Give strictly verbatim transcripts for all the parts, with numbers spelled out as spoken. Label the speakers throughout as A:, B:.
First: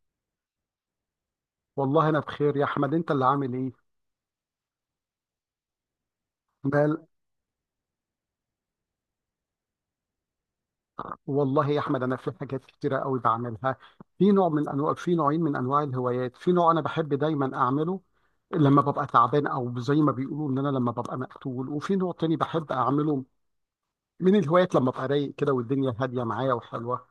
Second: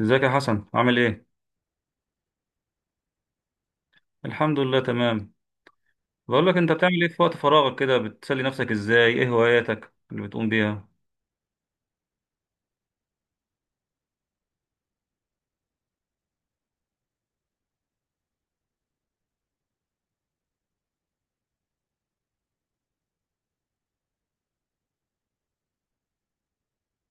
A: ازيك يا حسن، عامل ايه؟
B: والله انا بخير يا احمد، انت اللي عامل ايه؟
A: الحمد لله تمام. بقول لك، انت بتعمل
B: مال.
A: ايه في وقت فراغك كده؟ بتسلي نفسك ازاي؟ ايه هواياتك اللي بتقوم بيها؟
B: والله يا احمد انا في حاجات كتيره قوي بعملها. في نوع من انواع في نوعين من انواع الهوايات. في نوع انا بحب دايما اعمله لما ببقى تعبان، او زي ما بيقولوا ان انا لما ببقى مقتول، وفي نوع تاني بحب اعمله من الهوايات لما ببقى رايق كده والدنيا هاديه معايا وحلوه.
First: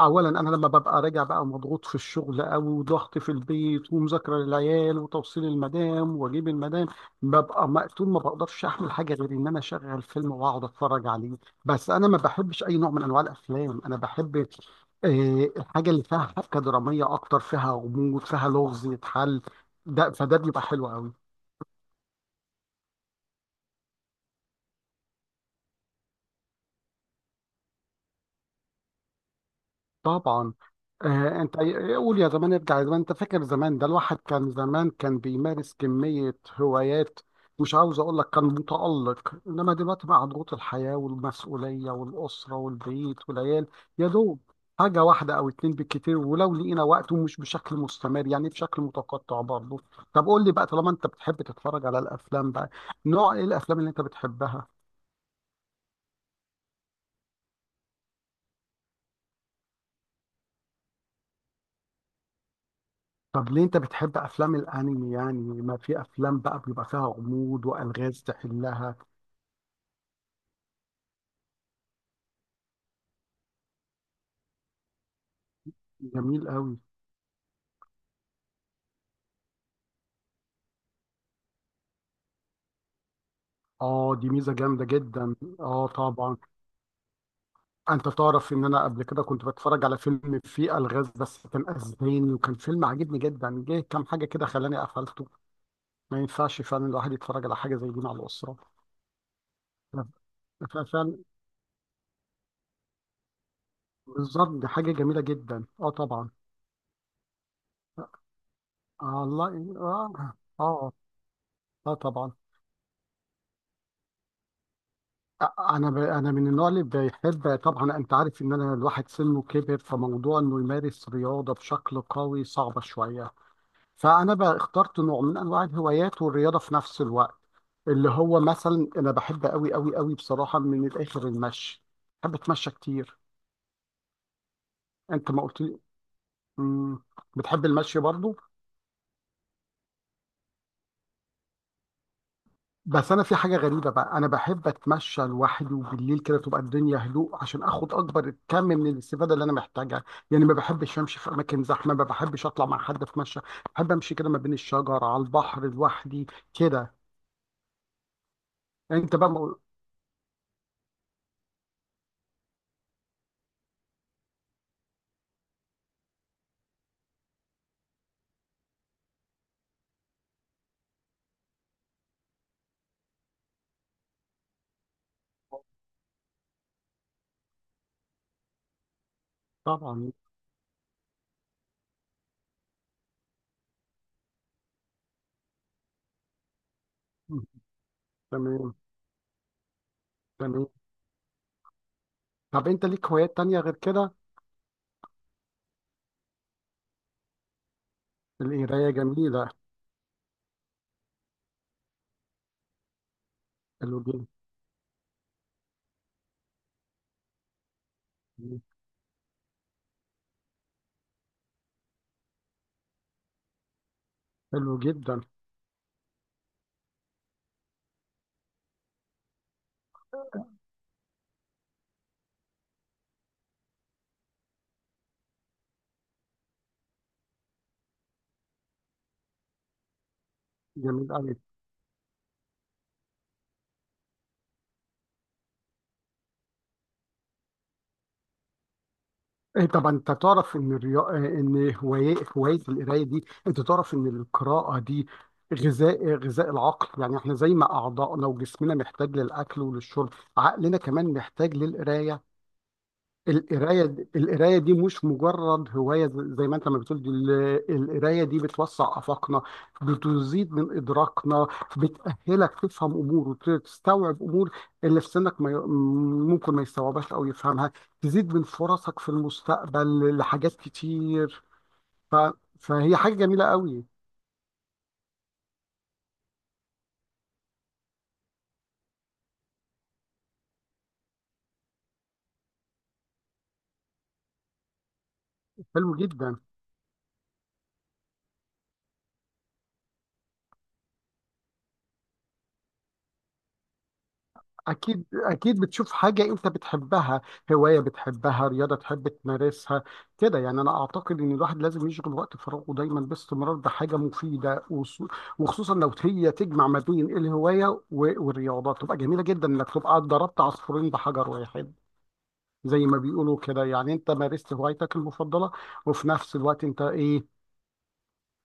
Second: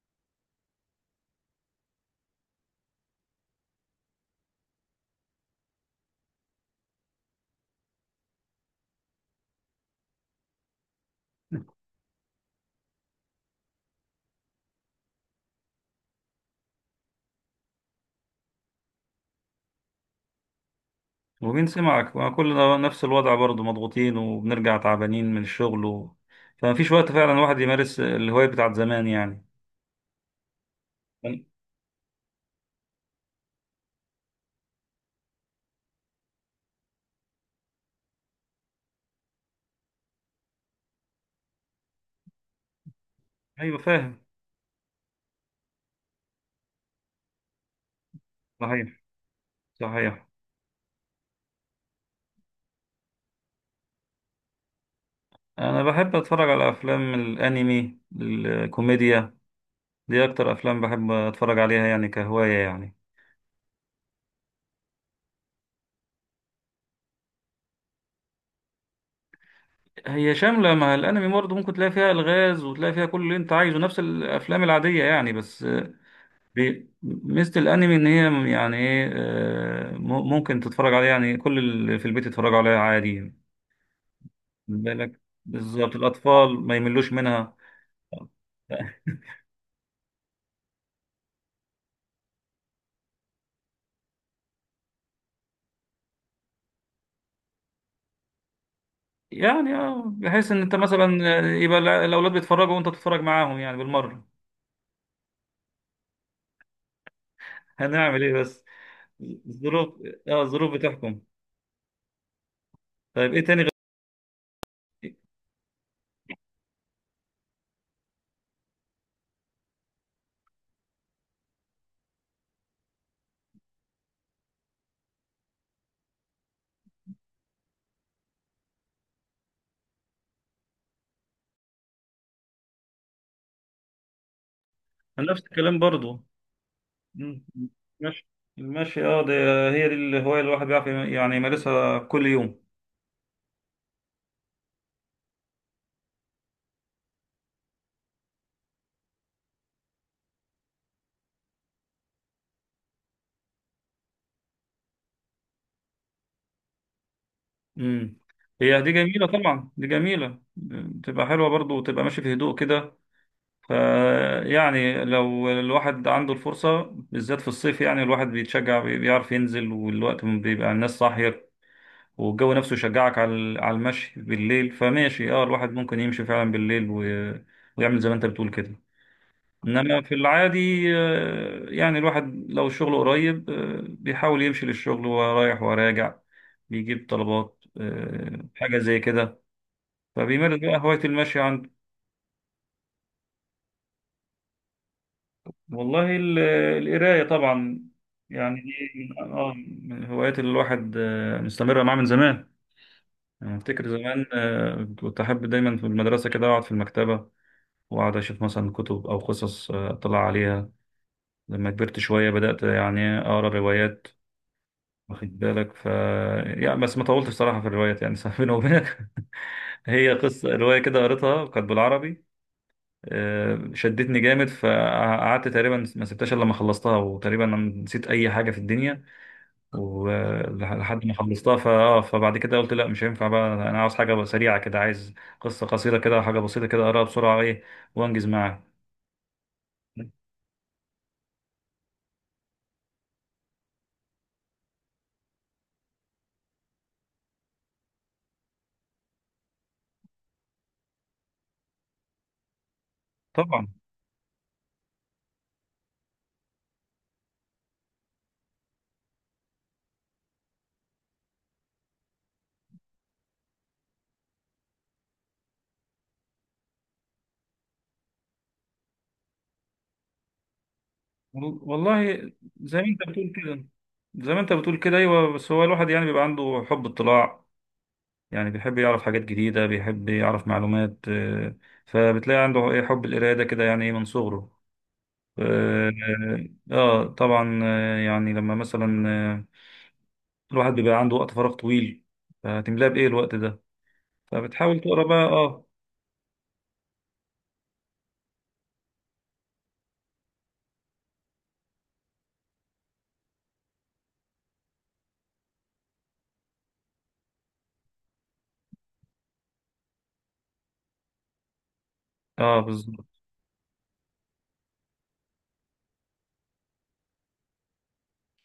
B: اولا، انا لما ببقى راجع بقى مضغوط في الشغل او ضغط في البيت ومذاكره للعيال وتوصيل المدام واجيب المدام، ببقى مقتول، ما بقدرش اعمل حاجه غير ان انا اشغل فيلم واقعد اتفرج عليه. بس انا ما بحبش اي نوع من انواع الافلام، انا بحب آه، الحاجه اللي فيها حبكه دراميه، اكتر فيها غموض، فيها لغز يتحل، ده فده بيبقى حلو قوي.
A: ومين سمعك، ما كلنا نفس الوضع برضه، مضغوطين وبنرجع تعبانين من الشغل و... فمفيش وقت فعلا الواحد يمارس الهواية بتاعت زمان يعني.
B: طبعا. آه
A: أنا-
B: انت، قول يا زمان ارجع يا زمان، انت فاكر زمان ده الواحد كان زمان كان بيمارس كمية هوايات، مش عاوز اقول لك كان متألق، انما دلوقتي مع ضغوط الحياة والمسؤولية والأسرة والبيت والعيال
A: ايوه،
B: يا
A: فاهم.
B: دوب حاجة واحدة او اتنين بالكتير، ولو لقينا وقت ومش بشكل مستمر يعني بشكل
A: صحيح،
B: متقطع برضه. طب
A: صحيح.
B: قول لي بقى، طالما انت بتحب تتفرج على الافلام بقى، نوع ايه الافلام اللي انت بتحبها؟
A: انا بحب اتفرج على افلام الانمي الكوميديا. دي اكتر افلام بحب اتفرج عليها يعني، كهواية يعني.
B: طب ليه انت بتحب افلام الانمي يعني، ما في افلام بقى بيبقى فيها غموض والغاز تحلها؟
A: هي شاملة، مع الأنمي برضه ممكن تلاقي فيها ألغاز وتلاقي فيها كل اللي أنت عايزه، نفس الأفلام العادية يعني بس. آه،
B: جميل قوي.
A: بي- ميزة الأنمي، إن هي يعني إيه، آه، م- ممكن تتفرج عليها يعني، كل اللي في البيت يتفرجوا عليها عادي يعني.
B: اه دي ميزه
A: خد
B: جامده
A: بالك،
B: جدا، اه
A: بالظبط
B: طبعا.
A: الأطفال ما يملوش منها.
B: انت تعرف ان انا قبل كده كنت بتفرج على فيلم فيه الغاز، بس كان اسباني وكان فيلم عاجبني جدا، جه كام حاجه كده خلاني قفلته. ما ينفعش فعلا الواحد يتفرج على حاجه زي دي مع الاسره.
A: يعني اه، بحيث إن أنت
B: ف- فعلا.
A: مثلا، آه، يبقى الع- الأولاد بيتفرجوا وأنت بتتفرج معاهم يعني بالمرة.
B: بالظبط، دي حاجه جميله جدا، اه طبعا.
A: هنعمل إيه بس؟
B: آه الله
A: الظروف.
B: اه.
A: اه، الظروف
B: اه،
A: بتحكم.
B: اه طبعا.
A: طيب، إيه تاني؟
B: انا ب... انا من النوع اللي بيحب. طبعا انت عارف ان انا الواحد سنه كبر، فموضوع انه يمارس رياضه بشكل قوي صعبه شويه، فانا بقى اخترت نوع من انواع الهوايات والرياضه في نفس الوقت، اللي هو مثلا انا بحب قوي قوي قوي بصراحه من الاخر المشي، بحب اتمشى كتير.
A: غير
B: انت
A: نفس
B: ما قلت
A: الكلام
B: لي.
A: برضه.
B: مم.
A: مم.
B: بتحب المشي
A: ماشي.
B: برضو؟
A: المشي، اه، ده. هي دي الهواية اللي الواحد بيعرف يعني يمارسها كل يوم.
B: بس انا في حاجه غريبه بقى، انا بحب اتمشى لوحدي وبالليل كده تبقى الدنيا هدوء عشان اخد اكبر كم من الاستفاده اللي انا محتاجها، يعني ما بحبش امشي في اماكن زحمه، ما بحبش اطلع مع حد اتمشى، بحب امشي كده ما بين الشجر على البحر لوحدي كده.
A: مم. هي دي
B: انت
A: جميلة
B: بقى مو-
A: طبعا، دي جميلة. تبقى حلوة برضو، وتبقى ماشي في هدوء كده. ف، يعني لو الواحد عنده الفرصة، بالذات في الصيف، يعني الواحد بيتشجع، بي- بيعرف ينزل، والوقت بيبقى الناس صاحية، والجو نفسه يشجعك على ال- على المشي بالليل. فماشي، اه، الواحد ممكن يمشي فعلا بالليل و... ويعمل زي ما انت بتقول كده. انما
B: طبعا.
A: في العادي، آه، يعني الواحد لو شغله قريب، آه، بيحاول يمشي للشغل وهو رايح وراجع، بيجيب طلبات، آه،
B: تمام،
A: حاجة زي كده. فبيمارس
B: تمام.
A: بقى هواية المشي عنده.
B: طب انت ليك هوايات تانية غير كده؟
A: والله ال- القراية طبعا، يعني
B: القرايه
A: دي من،
B: جميله.
A: آه، من الهوايات اللي الواحد آه، مستمر معاه من زمان. أنا أفتكر
B: حلو جدا.
A: زمان آه، كنت أحب دايما في المدرسة كده أقعد في المكتبة، وأقعد أشوف مثلا كتب أو قصص، آه، أطلع عليها. لما كبرت شوية بدأت يعني أقرأ روايات،
B: حلو جدا.
A: واخد بالك. ف، يعني بس ما طولتش صراحة في الروايات يعني. صراحة بيني وبينك، هي قصة رواية كده قريتها، كانت بالعربي، آه، شدتني جامد، فقعدت تقريبا ما سبتهاش إلا لما خلصتها، وتقريبا أنا نسيت أي حاجة في الدنيا ولحد
B: جميل
A: ما
B: قوي.
A: خلصتها. فآه فبعد كده قلت لا، مش هينفع، بقى أنا عاوز حاجة سريعة كده، عايز قصة قصيرة كده، حاجة بسيطة كده أقراها بسرعة، إيه، وأنجز معاها.
B: إيه طبعا انت تعرف ان الريا... ان هوايه هوايه القرايه دي، انت تعرف ان القراءه دي غذاء غذاء العقل، يعني احنا زي ما اعضائنا وجسمنا محتاج للاكل وللشرب، عقلنا كمان محتاج للقرايه.
A: طبعا.
B: القراية، القراية دي مش مجرد هواية، ز- زي ما انت ما بتقول، دي ال- القراية دي بتوسع آفاقنا، بتزيد من إدراكنا، بتأهلك تفهم أمور وتستوعب أمور اللي في سنك ما ي- ممكن ما يستوعبهاش أو يفهمها، تزيد من فرصك في المستقبل لحاجات كتير.
A: وال- والله
B: ف...
A: زي ما
B: فهي
A: أنت
B: حاجة
A: بتقول
B: جميلة
A: كده.
B: قوي.
A: زي ما أنت بتقول كده أيوه، بس هو الواحد يعني بيبقى عنده حب اطلاع. يعني بيحب يعرف حاجات جديدة، بيحب يعرف معلومات، آه، فبتلاقي عنده إيه، حب القراية ده كده يعني إيه من صغره. آه.
B: حلو جدا.
A: آه، طبعا، آه، يعني لما مثلا، آه، الواحد بيبقى عنده وقت فراغ طويل، هتملاه بإيه الوقت ده؟ فبتحاول تقرا
B: أكيد
A: بقى
B: أكيد
A: آه
B: بتشوف حاجة أنت بتحبها، هواية بتحبها، رياضة تحب تمارسها كده، يعني أنا أعتقد إن الواحد لازم يشغل وقت فراغه دايما باستمرار بحاجة مفيدة، وص- وخصوصا لو هي تجمع ما بين الهواية و- والرياضة، تبقى جميلة جدا إنك تبقى ضربت عصفورين بحجر واحد،
A: آه،
B: زي ما
A: بالظبط.
B: بيقولوا كده، يعني أنت مارست هوايتك المفضلة، وفي نفس الوقت أنت إيه،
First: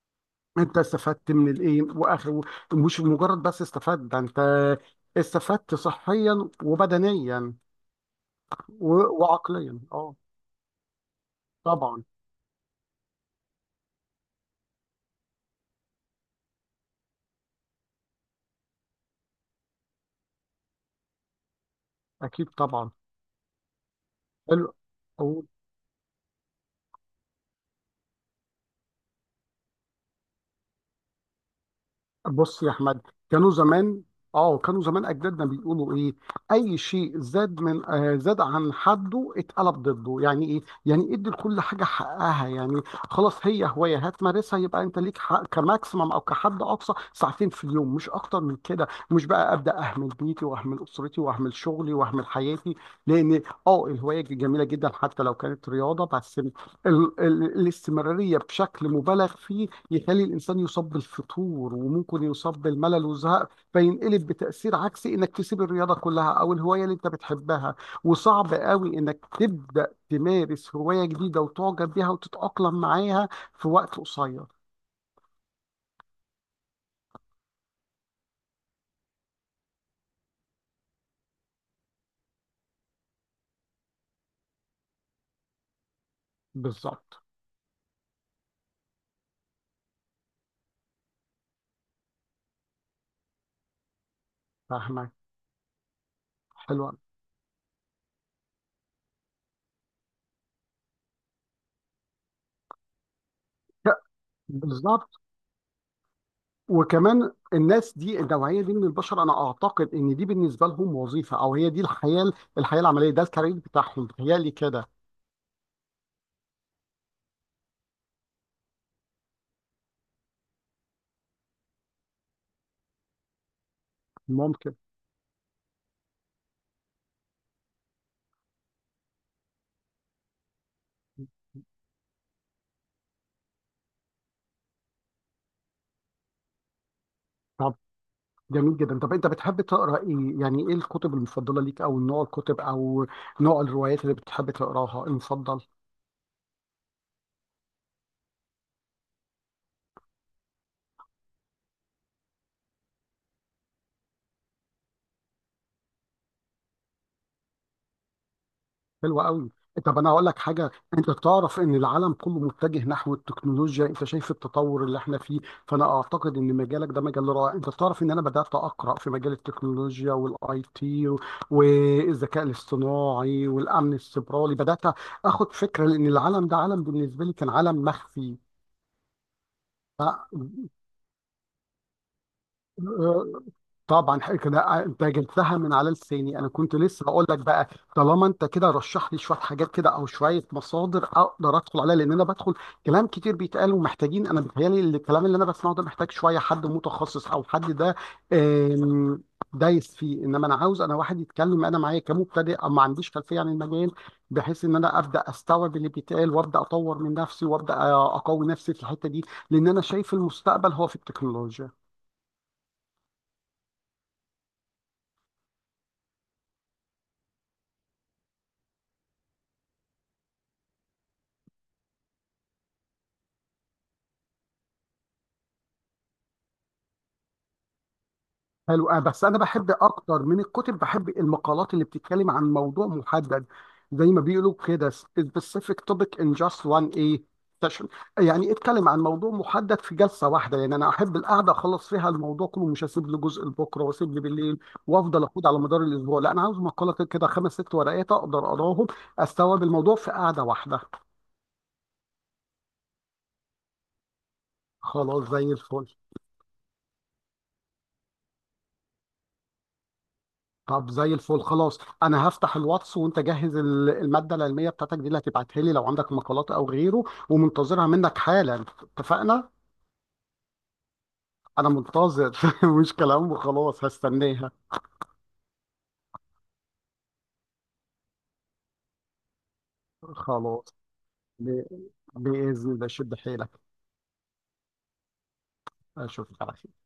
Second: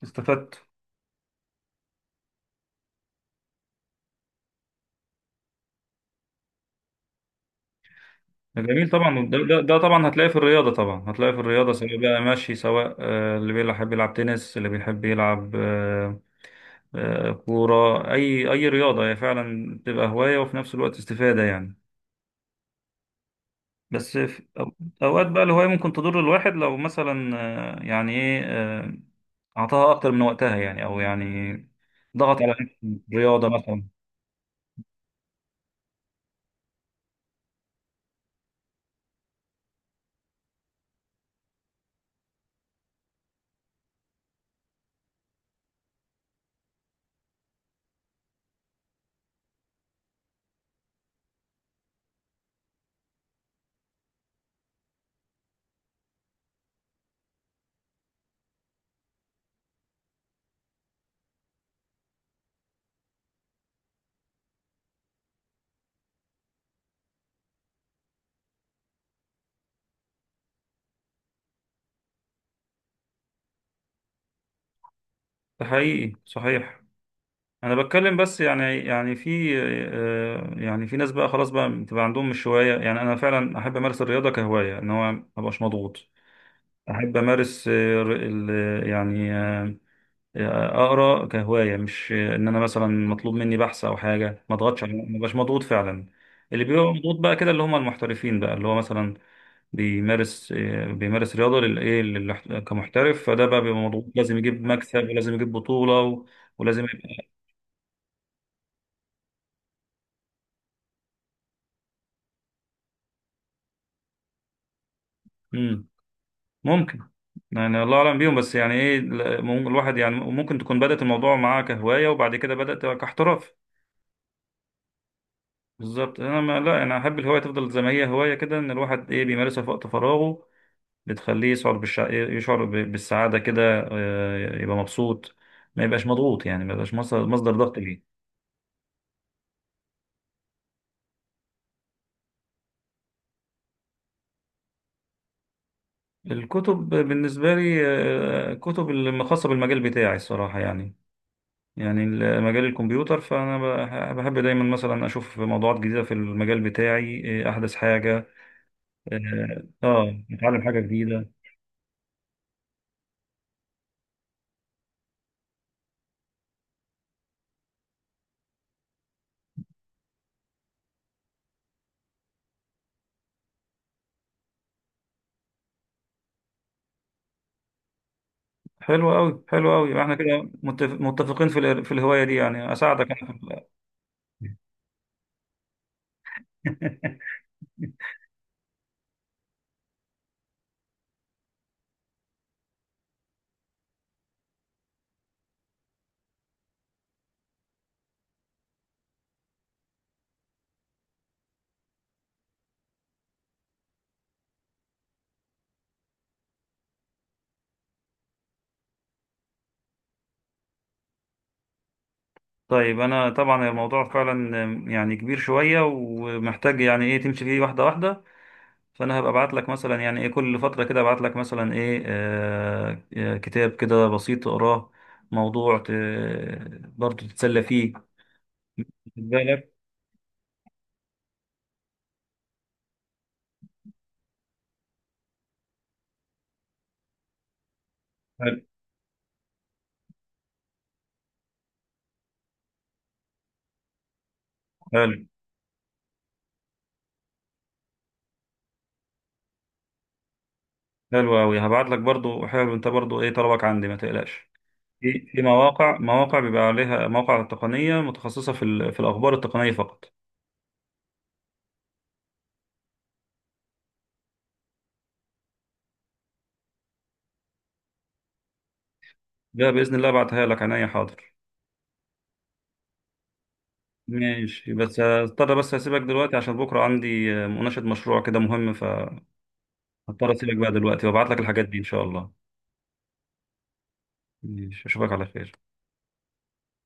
A: استفدت.
B: أنت استفدت من الإيه وآخر، مش مجرد بس استفدت، ده أنت استفدت صحيا وبدنيا
A: جميل
B: و-
A: طبعا، ده, ده, ده
B: وعقليا،
A: طبعا
B: اه
A: هتلاقيه في الرياضة، طبعا هتلاقيه في الرياضة، سواء
B: طبعا.
A: بقى ماشي، سواء آه، اللي بيحب يلعب تنس، اللي بيحب يلعب آه، آه، كورة، أي أي رياضة هي فعلا بتبقى هواية وفي نفس الوقت استفادة يعني.
B: اكيد طبعا.
A: بس في
B: حلو.
A: أو- أوقات بقى الهواية ممكن تضر الواحد، لو مثلا آه، يعني إيه، آه، أعطاها أكتر من وقتها يعني، أو يعني ضغط على
B: بص يا
A: نفسه
B: احمد،
A: رياضة
B: كانوا
A: مثلا.
B: زمان، اه كانوا زمان اجدادنا بيقولوا ايه، اي شيء زاد من آه زاد عن حده اتقلب ضده، يعني ايه، يعني ادي لكل حاجه حقها، يعني خلاص هي هوايه هتمارسها، يبقى انت ليك حق كماكسيمم او كحد اقصى ساعتين في اليوم، مش اكتر من كده، مش بقى ابدا اهمل بيتي واهمل اسرتي واهمل شغلي واهمل حياتي. لان اه الهوايه جميله جدا حتى لو كانت رياضه، بس ال ال الاستمراريه بشكل مبالغ فيه يخلي الانسان يصاب بالفتور وممكن يصاب بالملل والزهق، فينقلب بتاثير عكسي انك تسيب الرياضه كلها او الهوايه اللي انت بتحبها، وصعب قوي انك تبدا تمارس هوايه جديده وتعجب بيها وتتاقلم معاها في وقت قصير.
A: ده حقيقي، صحيح. أنا بتكلم بس يعني يعني في، آه، يعني في ناس بقى خلاص بقى بتبقى عندهم مش هواية. يعني أنا فعلا أحب أمارس الرياضة كهواية، إن هو مبقاش مضغوط. أحب
B: بالظبط.
A: أمارس آه، ال- يعني آه، اقرا كهوايه، مش ان انا مثلا مطلوب مني بحث او حاجه ما اضغطش عليه،
B: فاهمك.
A: ما بقاش مضغوط فعلا. اللي بيبقى
B: حلوة.
A: مضغوط بقى كده اللي هم المحترفين، بقى اللي هو مثلا بيمارس آه، بيمارس رياضه، للايه، للاح- كمحترف. فده بقى بيبقى مضغوط، لازم يجيب مكسب،
B: بالظبط.
A: ولازم يجيب بطوله و... ولازم يبقى.
B: وكمان الناس دي، النوعيه دي من البشر، انا اعتقد ان دي بالنسبه لهم وظيفه، او هي دي الحياه، الحياه العمليه، ده الكارير بتاعهم، بتهيألي كده.
A: مم. ممكن. يعني الله اعلم بيهم، بس يعني ايه ال- مم- الواحد يعني ممكن تكون بدات الموضوع معاه كهوايه، وبعد كده بدات كاحتراف.
B: ممكن.
A: بالظبط. انا ما لا انا احب الهوايه تفضل زي ما هي هوايه كده، ان الواحد ايه بيمارسها في وقت فراغه، بتخليه يشعر بالشع... يشعر ب- بالسعادة كده. آه، يبقى مبسوط، ما يبقاش مضغوط، يعني ما يبقاش مصدر مصدر
B: طب
A: ضغط ليه.
B: جميل جدا، طب انت بتحب تقرا ايه يعني، ايه الكتب المفضله ليك او نوع الكتب او نوع الروايات اللي بتحب تقراها المفضل؟
A: الكتب بالنسبة لي، آه، كتب الم- خاصة بالمجال بتاعي الصراحة يعني، يعني ال- مجال الكمبيوتر. فأنا بح- بحب دايما مثلا أشوف موضوعات جديدة في المجال بتاعي، آه، أحدث حاجة،
B: حلو قوي.
A: آه
B: طب انا
A: آه،
B: هقول لك
A: أتعلم
B: حاجه،
A: حاجة
B: انت
A: جديده.
B: تعرف ان العالم كله متجه نحو التكنولوجيا، انت شايف التطور اللي احنا فيه، فانا اعتقد ان مجالك ده مجال رائع، انت تعرف ان انا بدات اقرا في مجال التكنولوجيا والاي تي والذكاء الاصطناعي والامن السيبراني، بدات اخد فكره لان العالم ده عالم بالنسبه لي كان عالم
A: حلو أوي حلو أوي، إحنا كده
B: مخفي.
A: متف- متفقين في الهر- في الهواية دي. يعني أساعدك
B: آه،
A: أنا في ال-
B: طبعا حاجة كده، آه، انت جبتها من على لساني، انا كنت لسه بقول لك بقى، طالما انت كده رشح لي شويه حاجات كده او شويه مصادر اقدر ادخل عليها، لان انا بدخل كلام كتير بيتقال ومحتاجين، انا بيتهيألي الكلام اللي انا بسمعه ده محتاج شويه حد متخصص او حد ده آم، دايس فيه، انما انا عاوز، انا واحد يتكلم انا معايا كمبتدئ او ما عنديش خلفيه عن المجال، بحيث ان انا ابدا استوعب اللي بيتقال وابدا اطور من نفسي وابدا آه، اقوي نفسي في الحته دي، لان انا شايف المستقبل هو في التكنولوجيا.
A: طيب، انا طبعا الموضوع فعلا يعني كبير شويه، ومحتاج يعني ايه تمشي فيه واحده واحده. فانا هبقى ابعت لك مثلا يعني ايه، كل فتره كده ابعت لك مثلا ايه آه آه، كتاب كده بسيط تقراه، موضوع ت... برضه تتسلى فيه، خد
B: حلو. آه، بس انا
A: بالك.
B: بحب اكتر من الكتب بحب المقالات اللي بتتكلم عن موضوع محدد، زي ما بيقولوا كده specific topic in just one a session، يعني
A: حلو
B: اتكلم عن موضوع محدد في جلسه واحده، يعني انا احب القعده اخلص فيها الموضوع كله، مش هسيب له جزء لبكره واسيب لي بالليل
A: حلو
B: وافضل اخد على مدار الاسبوع، لا انا عاوز مقاله كده خمس ست ورقات اقدر اقراهم استوعب الموضوع في قعده واحده.
A: حلو قوي، هبعت لك برضه. حلو، انت برضه ايه طلبك عندي، ما تقلقش. في
B: خلاص
A: في
B: زي الفل.
A: مواقع مواقع بيبقى عليها، مواقع تقنيه متخصصه في ال... في الاخبار التقنيه فقط.
B: طب زي الفل خلاص، انا هفتح الواتس وانت جهز ال- الماده العلميه بتاعتك دي اللي هتبعتها لي لو عندك مقالات او غيره، ومنتظرها منك حالا، اتفقنا.
A: ده باذن الله ابعتها لك عينيا، حاضر.
B: انا منتظر مش كلام وخلاص، هستناها.
A: ماشي، بس هضطر، بس اسيبك دلوقتي عشان بكره عندي آه، مناقشة مشروع كده مهم، فهضطر اسيبك
B: خلاص.
A: بقى دلوقتي وابعت لك
B: ب-
A: الحاجات دي ان شاء الله.
B: باذن الله شد حيلك.
A: ماشي، اشوفك على خير.
B: اشوفك على خير.